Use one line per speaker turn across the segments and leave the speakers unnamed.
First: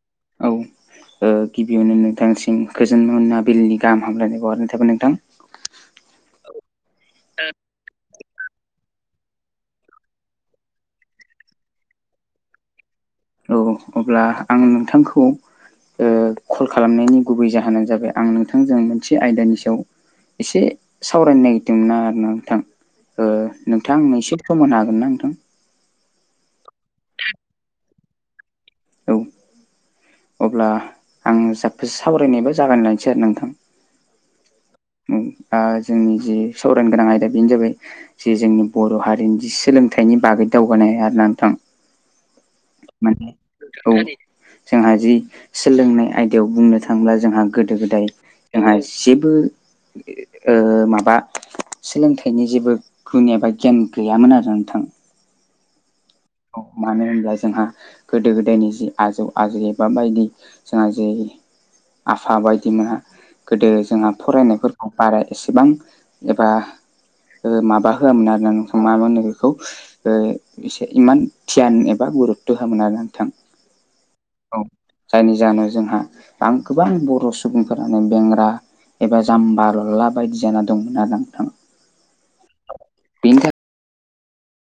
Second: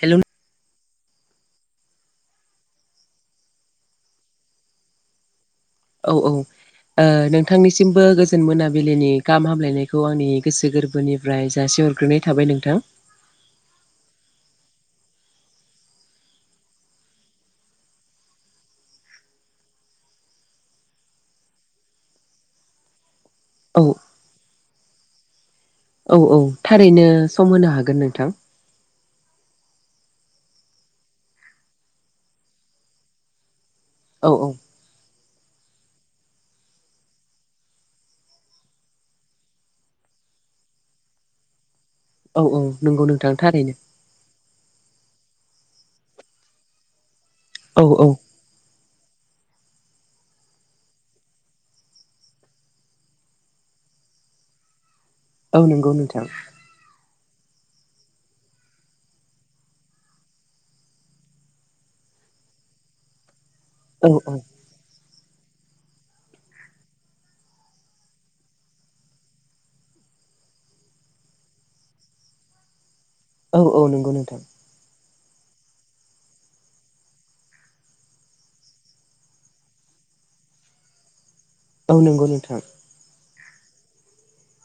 Hello नों
औ ओ गिबियावनो नोंथांसिम गोजोन मोनाबिलिनि गाहाम हामलायनायखौ बावहरनाय थाबाय नोंथां।
औ औ नोंथांनिसिमबो गो जोन मोनाबिलिनि गाहाम हामलायनायखौ आंनि गोसो गोरबोनिफ्राय जासि हरग्रोनाय थाबाय नोंथां।
औ अब्ला आं नोंथांखौ ओ कल खालामनायनि गुबै जाहोनानो जाबाय आं नोंथांजों मोनसे आयदानि सायाव एसे सावरायनो नागिरदोंमोन ना आरो ना नोंथां ओ
औ
नोंथां नों एसे फोरमायनो हागोन ना नोंथां।
औ औ थारैनो सम होनो हागोन नोंथां।
औ अब्ला आं जाबखोसे सावरायनायबो जागाय लानोसै आरो नोंथां।
औ औ
ओम दा जोंनि जि सावरायनो गोनां आयदा बेनो जाबाय जे जोंनि बर' हारिनि जि सोलोंथाइनि बागै दावगानाय आरोना नोंथां।
औ औ नंगौ
माने
नोंथां थारैनो
औ जोंहा जि सोलोंनाय आयदायाव बुंनो थांङोब्ला जोंहा गोदो
औ
गोदाय
औ
जोंहा जेबो ओ माबा सोलोंथाइनि जेबो गुन एबा गियान गैयामोन आरो नोंथां।
औ नंगौ नोंथां।
औ मानो होनबा जोंहा गोदो गोदायनि जि आजौ आजौ एबा बायदि जोंहा जे आफा बायदिमोना गोदो
औ
जोंहा
औ
फरायनायफोर बारा एसेबां एबा ओ माबा होआमोन आरोना नोंथां मा होनो बेखौ ओ एसे इमान धियान एबा गुरुतथ' होआ आरो ना नोंथां।
औ औ नंगौ नोंथां।
औ जायनि जाहोनाव जोंहा आं गोबां बर' सुबुंफोरानो बेंग्रा एबा जाम्बा ललला बायदि जाना दंमोन आरो ना नोंथां।
औ नंगौ नोंथां।
बिनि थाखाय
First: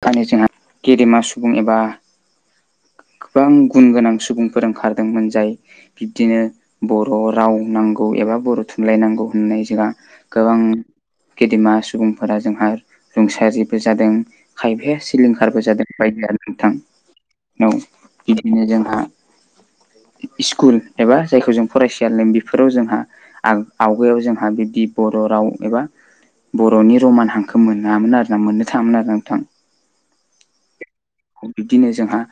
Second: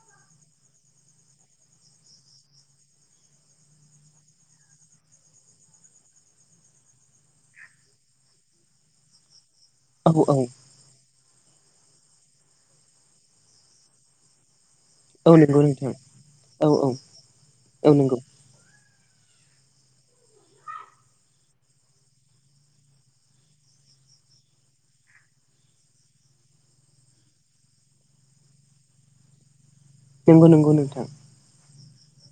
खानि जोंहा गेदेमा सुबुं एबा गोबां गुन गोनां सुबुंफोर ओंखारदोंमोन जाय बिब्दिनो बर' राव नांगौ एबा बर' थुनलाइ नांगौ होननाय जोंहा
औ औ
गोबां गेदेमा सुबुंफोरा जोंहा रुंसारिबो जादों। खायफाया
औ
सिलिंखारबो
नंगौ
जादों
नोंथां
बायदिया
औ
नोंथां
औ
औ
नंगौ
बिदि। बिदिनो जोंहा स्कुल एबा जायखौ जों फरायसा लों बेफोराव जोंहा। आव आवगायाव जोंहा बिब्दि बर' राव एबा। बर'नि रमान हांखो मोनामोन आरो ना मोननो थाङामोन आरोा नोंथां।
नंगौ नंगौ नोंथां।
बिब्दिनो जोंहा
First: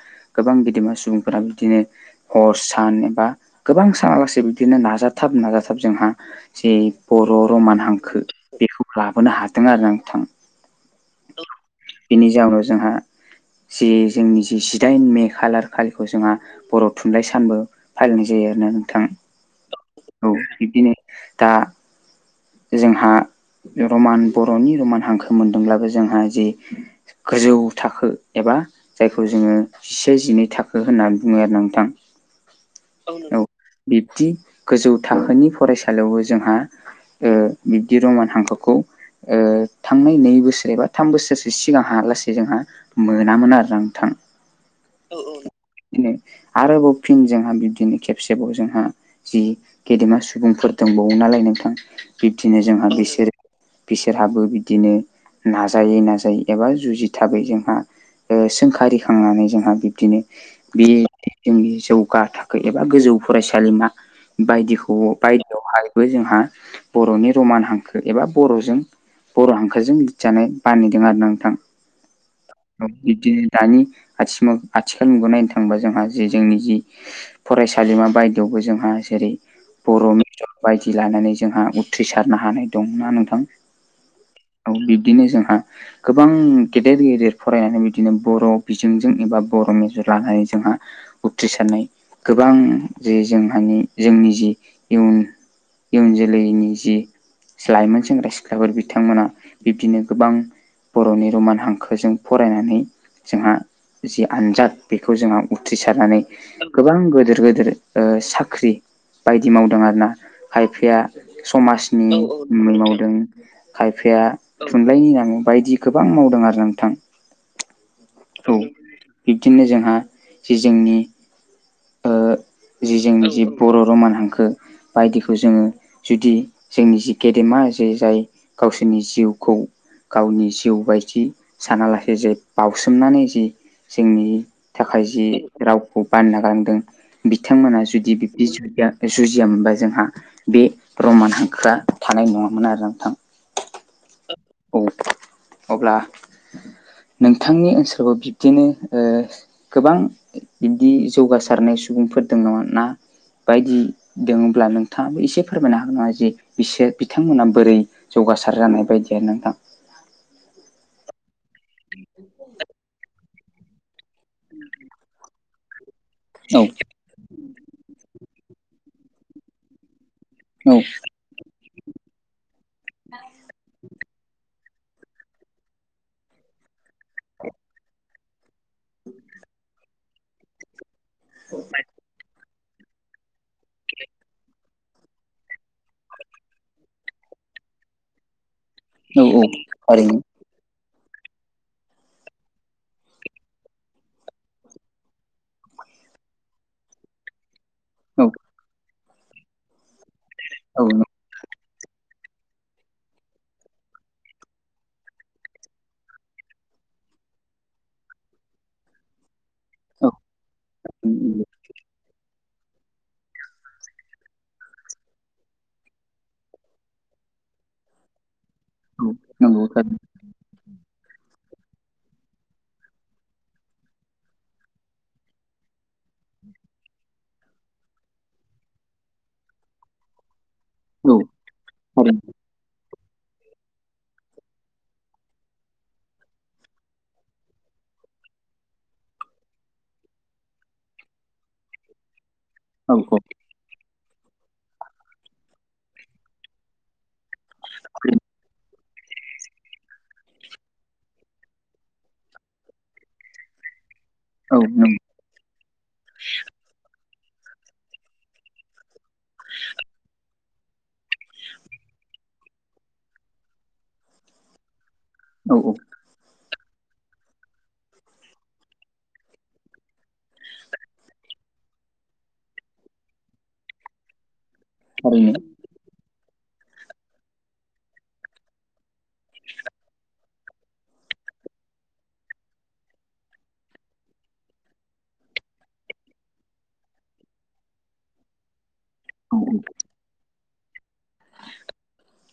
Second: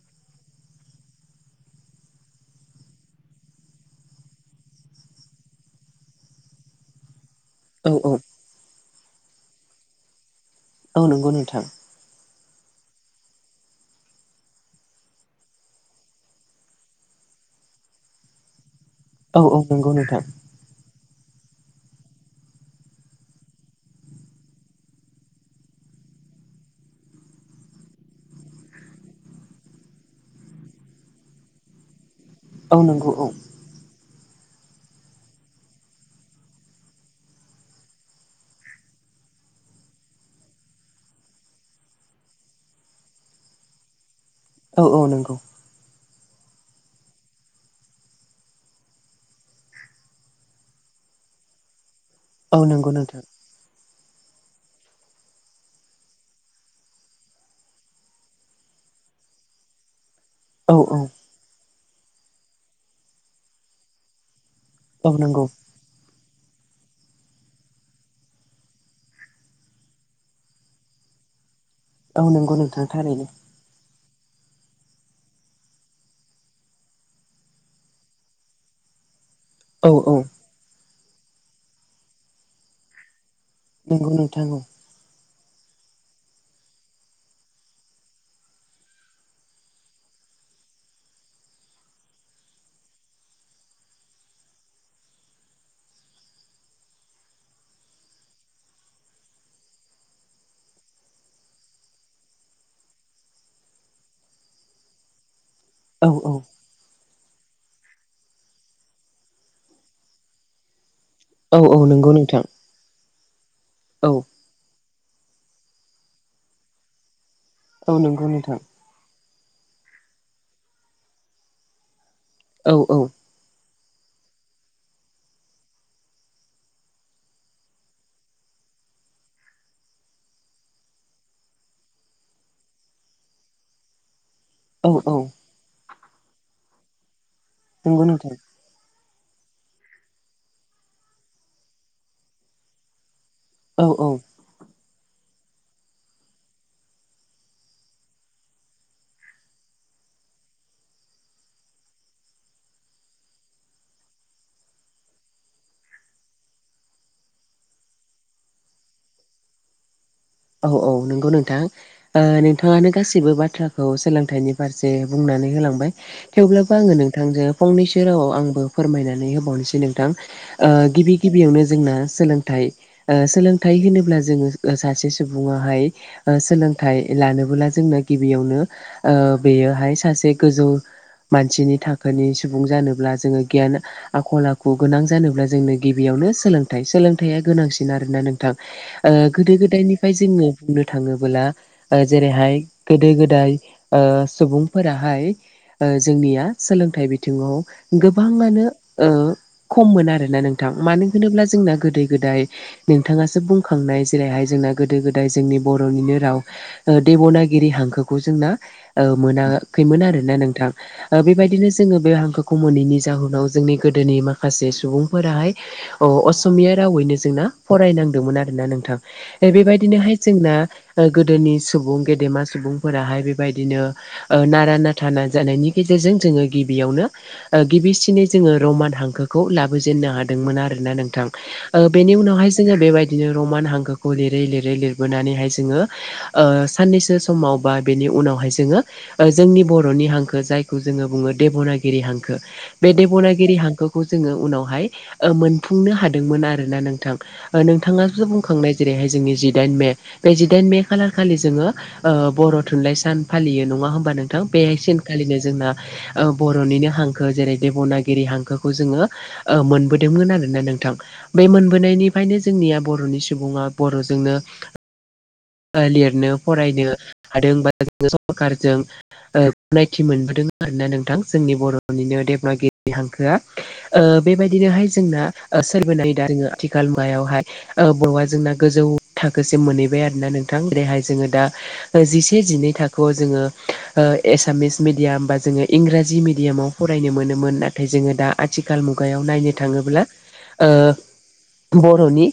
गोबां गेदेमा सुबुंफोरा बिदिनो। हर सान एबा गोबां सानालासे बिदिनो नाजाथाब नाजाथाब जोंहा जे बर' रमान
औ औ
हांखो बेखौ लाबोनो हादों आरो ना नोंथां।
औ नंगौ नोंथां।
बिनि जाउनाव जोंहा। जे जोंनि जे जिदाइन मे खालार खालिखौ जोंहा। बर' थुनलाइ सानबो फालिनाय जायो आरोना नोंथां।
औ औ नंगौ नोंथां।
औ बिदिनो दा। जोंहा रमान बर'नि रमान हांखो मोनदोंब्लाबो जोंहा जि गोजौ थाखो एबा जायखौ जोङो जिसे जिनै थाखो होननानै बुङो आरो नोंथां।
औ नंगौ
औ, बिब्दि गोजौ थाखोनि फरायसालियावबो जोंहा। ओ बिब्दि रमान हांखोखौ ओ थांनाय नै बोसोर एबा थाम बोसोरसो सिगांहा लासै जोंहा। मोनामोन आरोना नोंथां।
औ औ नंगौ
बिदिनो आरोबाव फिन जोंहा बिब्दिनो खेबसेबाव जोंहा। जि गेदेमा सुबुंफोर दंबावो नालाय नोंथां
औ
बिब्दिनो
नंगौ
जोंहा
नोंथां
बिसोरो। बिसोरहाबो बिदिनो नाजायै नाजायै एबा जुजिथाबै जोंहा। ओ सोंखारिखांनानै जोंहा बिब्दिनो।
औ
बे
औ
जोंनि जौगा थाखो एबा गोजौ फरायसालिमा बायदिखौ
औ
अ
नंगौ
बायदियावहायबो जोंहा बर'नि रमान हांखो एबा बर'जों बर' हांखोजों लिरजानाय बानायदों आरो ना नोंथां।
औ नंगौ
औ
नोंथां थारैनो
बिदिनो। दानि आथिङाव आथिखाल नुगोन नायनो थाङोबा जोंहा जे जोंनि जि। फरायसालिमा बायदियावबो जोंहा जेरै।
औ
बर'
औ
मिजर बायदि लानानै जोंहा उथ्रिसारनो हानाय दं ना नोंथां?
नोंगौ नोंथां औ
बिब्दिनो जोंहा गोबां गेदेर गेदेर फरायनानै बिदिनो बर' बिजोंजों एबा बर' मेजर लानानै जोंहा उथ्रिसारनाय गोबां जे जोंहानि जोंनि जि इयुन इयुन जोलैनि जि लाइमोन सेंग्रा सिख्लाफोर बिथांमोना बिब्दिनो गोबां बर'नि रमान हांखोजों फरायनानै जोंहा जि आनजाद बेखौ जोंहा
औ
उथ्रिसारनानै गोबां गोदिर गोदिर ओ साख्रि बायदि मावदों आरोना खायफाया
औ औ नंगौ
समाजनि
नोंथां
मै मावदों
औ
खायफाया थुनलाइनि नाम बायदि गोबां मावदों आरो नोंथां।
औ नोंगौ
औ
नोंथां।
बिब्दिनो जोंहा जे जोंनि ओ
औ
जि
औ
जोंनि जि बर' रमान हांखो बायदिखौ जोङो जुदि जोंनि जि गेदेमा जे जाय गावसोरनि जिउखौ गावनि जिउ बायदि सानालासे जे बाउसोमनानै जि जोंनि
औ
थाखाय
औ
जि रावखौ बानना गानदों बिथांमोना
नंगौ
जुदि
नोंथां
बिब्दि जुदिया ओ जुजिया मोनबा जोंहा बे रमान हांखोआ थानाय नङामोन आरो नोंथां।
औ औ
औ अब्ला नोंथांनि ओनसोखौ बिब्दिनो ओ गोबां बिबदि जौगासारनाय सुबुंफोर दङ नामा ना बायदि दोङोब्ला नोंथाङाबो एसे फोरमायनो हागोन नङा जे बिसोर बिथांमोनहा बोरै जौगासार जानाय बायदि आनो नोंथां।
औ औ नंगौ नोंथां। ओ नोंथाङानो गासिबो बाथ्राखौ सोलों थाइनि फारसे बुंनानै होलांबाय।
औ
थेवब्लाबो आङो नोंथांजों फंनैसो रावाव आंबो फोरमायनानै होबावनोसै नोंथां। ओ
औ
गिबि गिबियावनो जोंना सोलोंथाइ ओ सोलोंथाइ होनोब्ला जोङो ओ सासे सु सुबुङा हाय ओ सोलोंथाइ लानोबोला जोंनो गिबियावनो ओ बेयोहाय सासे गोजौ मानसिनि थाखोनि सुबुं जानोब्ला जोङो गियान आखल आखु गोनां जानोब्ला जोंनो गिबियावनो सोलोंथाइ सोलोंथाया गोनांसिन आरोना नों थां ओ
औ औ
गोदो गोदायनिफाय
थारैनो
जोङो बुंनो थाङोबोला ओ जेरैहाय गोदो गोदाय ओ सुबुंफोराहाय ओ जोंनिया सोलोंथाइ बिथिङाव
औ
गोबाङानो ओ खममोन आरोना नोंथां।
औ
मानो होनोब्ला जोंना गोदै गोदाय नोंथाङासो बुंखांनाय जेरैहाय जोंना गोदो गोदाय जोंनि बर'निनो राव ओ देब'नागिरि हांखोखौ जोंना ओ मोना खैमोन आरो ना नोंथां। ओ बेबायदिनो जोङो बे हांखो खौ मोनैनि जाहोनाव जोंनि गोदोनि माखासे सुबुंफोराहाय औ असमिया रावयैनो जोंना फरायनांदोंमोन आरो ना नोंथां।
औ नंगौ थारैनो
हैद जोंना ओ गोदोनि सुबुं गेदेरमा सुबुंफोराहाय बेबायदिनो ओ नारा नाथा ना जानायनि गेजेरजों जोङो गिबियावनो ओ गिबिसिनै जोङो रमान हांखोखौ लाबोजेननो हादोंमोन आरो। ना
औ
नोंथां ओ बेनि
थारैनो
उनावहाय जोङो बेबायदिनो रमान हांखो खौ लिरै लिरै लिरबोनानैहाय जोङो ओ साननैसो समाव बा बेनि उनावहाय जोङो। ओ जोंनि बर'नि हांखो जायखौ जोङो बुङो देब'नागिरि हांखो। बे
औ औ नंगौ औ
देबनागिरि हांखोखौ जोङो उनावहाय ओ मोनफुंनो हादोंमोन आरोना नोंथां। ओ नोंथाङा बुंखांनाय जेरैहाय जोंनि जिदाइन मे बे जिदाइन मे खालार खालि जोङो ओ बर' थुनलाइ सान फालियो नङा होमबा नों थां बे सेनखालिनो जोंना बर'निनो हांखो जेरै देब'नागिरि हांखोखौ जोङो ओ मोनबोदोंमोन आरोना नोंथां बे मोनबोनायनिफ्रायनो जोंनिया बर'नि सुबुङा बर'जोंनो
औ
ओ लिरनो फरायनो हादों बा जों सरखारजों ओ गनायथि मोनबोदों आरोना नोंथां। जोंनि बर'निनो देबनागिरि हांखोआ ओ बेबायदिनोहाय जोंना
थारैनो
ओ सोरबोनाय दोङो आथिखाल मायावहाय ओ बर'आ जोंना गोजौ थाखोसिम मोनहैबाय आरोना नों थां बेहाय जोङो दा ओ जिसे जिनै थाखोआव जोङो ओ एसामिस मिडियाम बा जोङो इंराजि मिडियामाव फरायनो मोनोमोन नाथाय जोङो दा आथिखाल मुगायाव नायनो
औ
थाङोब्ला बर'नि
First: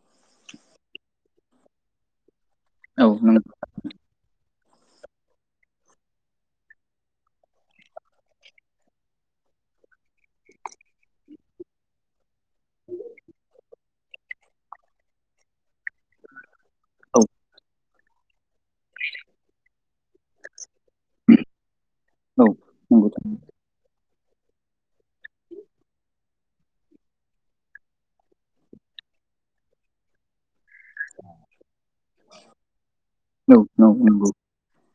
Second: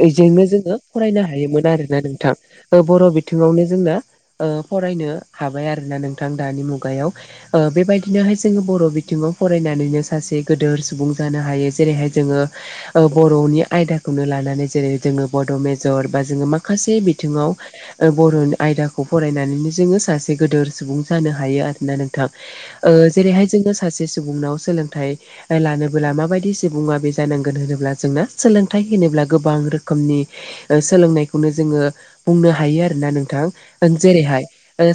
बेजोंनो जोङो फरायनो हायोमोन आरो। नोंथां
औ
बर'
नंगौ
बिथिङावनो जोंना फरायनो हाबाय आरो ना नोंथां दानि मुगायाव। बेबायदिनोहाय जोङो बर' बिथिङाव फरायनानैनो सासे गोदोर सुबुं जानो हायो जेरैहाय जोङो बर'नि आयदाखौनो लानानै जेरै जोङो बड' मेजर बा जोङो मा माखासे
औ
बिथिङाव बर'नि आयदाखौ फरायनानैनो जोङो सासे गोदोर सुबुं जानो हायो आरोोना नोंथां जेरैहाय जोङो सासे सुबुंनाव सोलोंथाइ लानबोला माबायदि सुबुङा बे जानांगोन होनोब्ला जोंना सोलोंथाइ होनोब्ला गोबां रोखोमनि सोलोंनायखौनो जोङो बुंनो हायो आरोोना नोंथां
औ नंगौ थारैनो औ नंगौ नंगौ
जेरैहाय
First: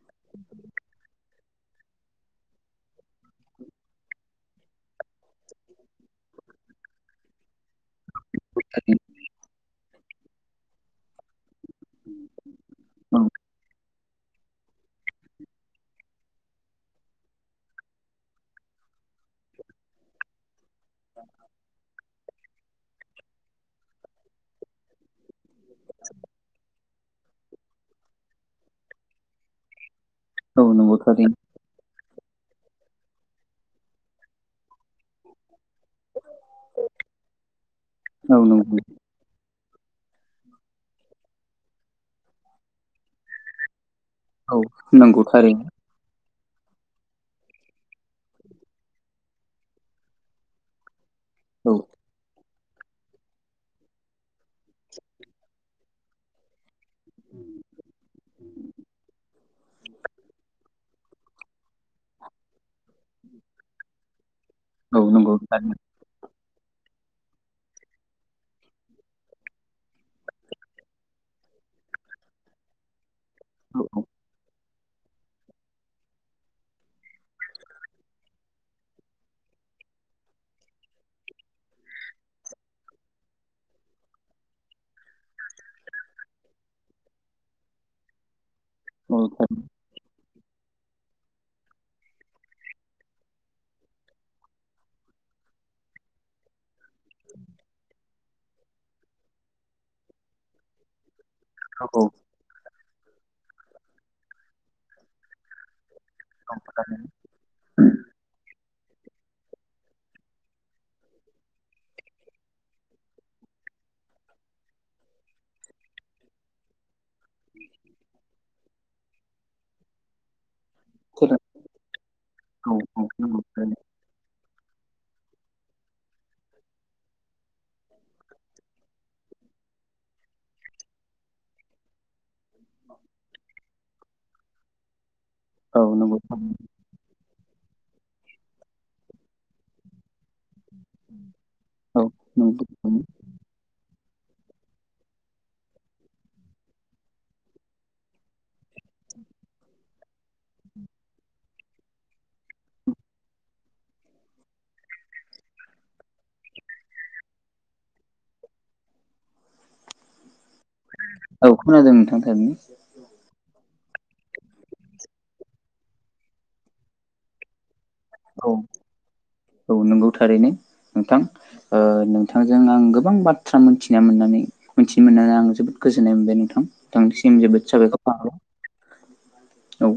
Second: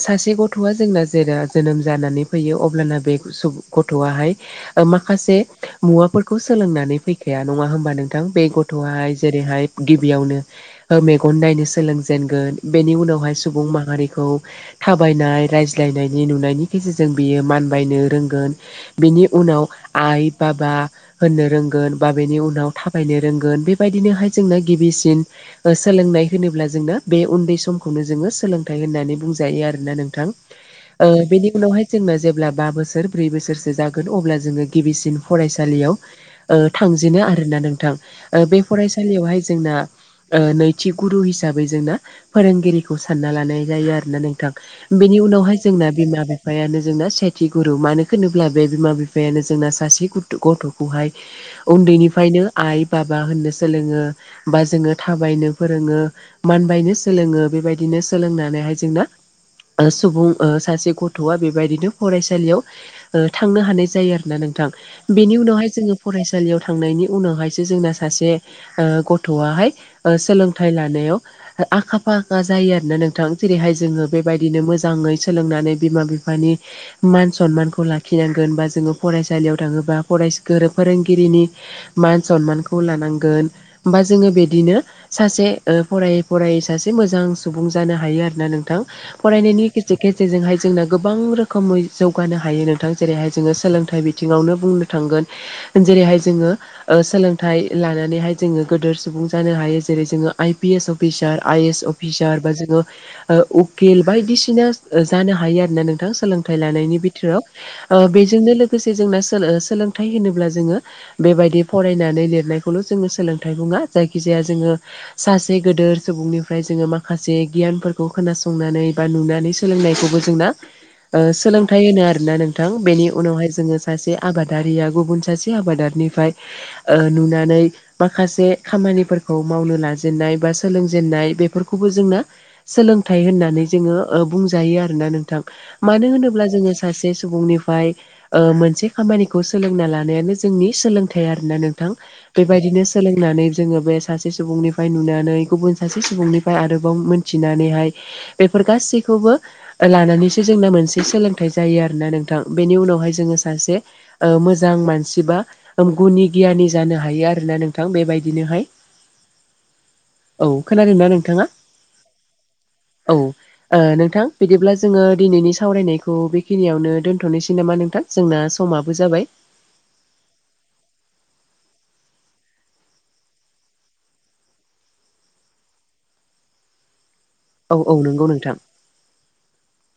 सासे गथ'आ जोंना जेराव जोनोम जानानै फैयो अब्लाना बे गथ'आहाय ओ माखासे मुवाफोरखौ सोलोंनानै फै ग- नङा होनबा नोंथां बे
थारैनो
गथ'आहाय जेरैहाय गिबियावनो ओ मेगन नायनो सो सोलोंजेनगोन बेनि उनावहाय
औ
सुबुं माहारिखौ थाबायनाय रायज्लायनायनि नुनायनि गेजेरजों बियो मानबायनो रोंगोन। बेनि उनाव आइ बाबा होननो रोंगोन बा बेनि उनाव थाबायनो रोंगोन बेबायदिनोहाय जोंनो गिबिसिन सोलोंनाय होनोब्ला जोंना बे उन्दै समखौनो जोङो सोलोंथाइ होननानै बुंजायो आरोना नोंथां।
औ नंगौ
ओ
थारैनो
बेनि उनावहाय' जोंना जेब्ला बा बोसोर ब्रै बोसोरसो जागोन अब्ला जोङो गिबिसिन फरायसालियाव ओ थांजेनो आरोना नोंथां ओ
औ
बे
नंगौ
फरायसालियावहाय जोंना ओ नै थि गुरु हिसाबै जोंना फोरोंगिरिखौ सानना लानाय जायो आरोना नों
औ
बेनि
नंगौ
उनावहाय
थारैनो
जोंना बे माबा बिफायानो जोंना सेथि गुरु मानोहोनोब्ला बे बिमा बिफायानो जोंना सासे गथ' खौहाय
औ
उन्दैनिफ्रायनो आइ बाबा होननो सोलोङो बा जोङो थाबायनो फोरोङो मानबायनो सोलोङो बेबायदिनो सोलोंनानैहाय जोंना ओ सुबुं ओ सासे गथ'आ बेबायदिनो फरायसालियाव थांनो हानाय जायो आरो ना नोंथां।
औ नंगौ
बेनि उनावहाय
थारैनो
जोङो फरायसालियाव थांनायनि उनावहायसो जोंना सासे गथ'आहाय ओ सोलों थाय -लानायाव आखा फाखा जायो आरोना नोंथां जेरैहाय
औ
जोङो बेबायदिनो मोजाङै सोलोंनानै बिमा बिफानि मान सनमानखौ लाखिनांगोन बा जोङो फरायसालियाव थाङोबा ग -फोरोंगिरिनि मान सनमानखौ लानांगोन होमबा जोङो बिदिनो सासे फरायै फरायै सासे मोजां सुबुं जानो हायो आरोना नोंथां
औ थारैनो
फरायनायनि गेज' जे - खेजेरजोंहाय जोंना गोबां रोखोमै जौगानो हायो नोंथां जेरैहाय जोङो सोलोंथाइ बिथिङावनो बुंनो जेरैहाय जोङो सोलोंथाइ लानानैहाय जोङो गोदोर सुबुं जानो हायो। जेरै जोङो I P S officer I S
औ औ
अफिसार बा जोङो उकेल बायदिसिना जानो हायो आरो ना नोंथां
औ
सोलोंथाइ लानायनि
थारैनो
बिथ बेजोंनो लोगोसे जोंना सोलोंथाइ होनोब्ला जोङो बेबायदि फरायनानै लिरनायखौल' जोङो सोलोंथाइ बुङा जायखिजाया जोङो सासे गिदोर सुबुंनिफ्राय जोङो माखासे गियानफोरखौ खोनासंनानै बा नुनानै सोलोंनायखौबो जोंना
[inaudible]
ओ सोलोंथाइ होनो आरोना नोंथां
औ औ
बेनि
नंगौ
उनावहाय जोङो
थारैनो
सासे आबादारिया गुबुन सासे आबादारिनिफ्राय ओ नुनानै माखासे खामानिफोरखौ मावनो लाजेननाय बा सोलोंजेननाय बेफोरखौबो जोंना सोलोंथाइ होननानै जोङो ओ बुंजायो आरोना नोंथां।
औ
मानो
नंगौ
होनोब्ला
थारैनो
जोङो सासे सुबुंनिफ्राय ओ मोनसे खामानिखौ सोलोंना लानायानो जोंनि सोलोंथाइ आरोना नोंथां
औ नंगौ
बेबायदिनो
थारैनो
सोलोंनानै जोङो बे सासे सुबुंनिफ्राय नुनानै गुबुन सासे सुबुंनिफ्राय आरोबाव मोनथिनानैहाय बेफोर गासैखौबो लानानैसो जोंना मोनसे सोलोंथाइ जायो आरोना नोंथां बेनि उनावहाय जोङो सासे ओ मोजां मानसि बा गुनि गियानि जानो हायो आरोना नोंथां बेबायदिनोहाय औ खोनादोंना नोंथाङा
औ खोनादों नोंथां थारैनो
औ ओ नोंथां बिदिब्ला जोङो दिनैनि सावरायनायखौ बेखिनियावनो दोनथ'नोसै नामा नोंथां? जोंना
औ
समाबो जाबाय
औ नंगौ थारैनो नोंथां ओ नोंथांजों आं गोबां बाथ्रा मोनथिना मोननानै मिथिनो मोननानै आं जोबोद गोजोननाय मोनबाय नोंथां। नोंथांनिसिम जोबो
औ
साबायखर
औ नंगौ नोंथां
थाबाय औ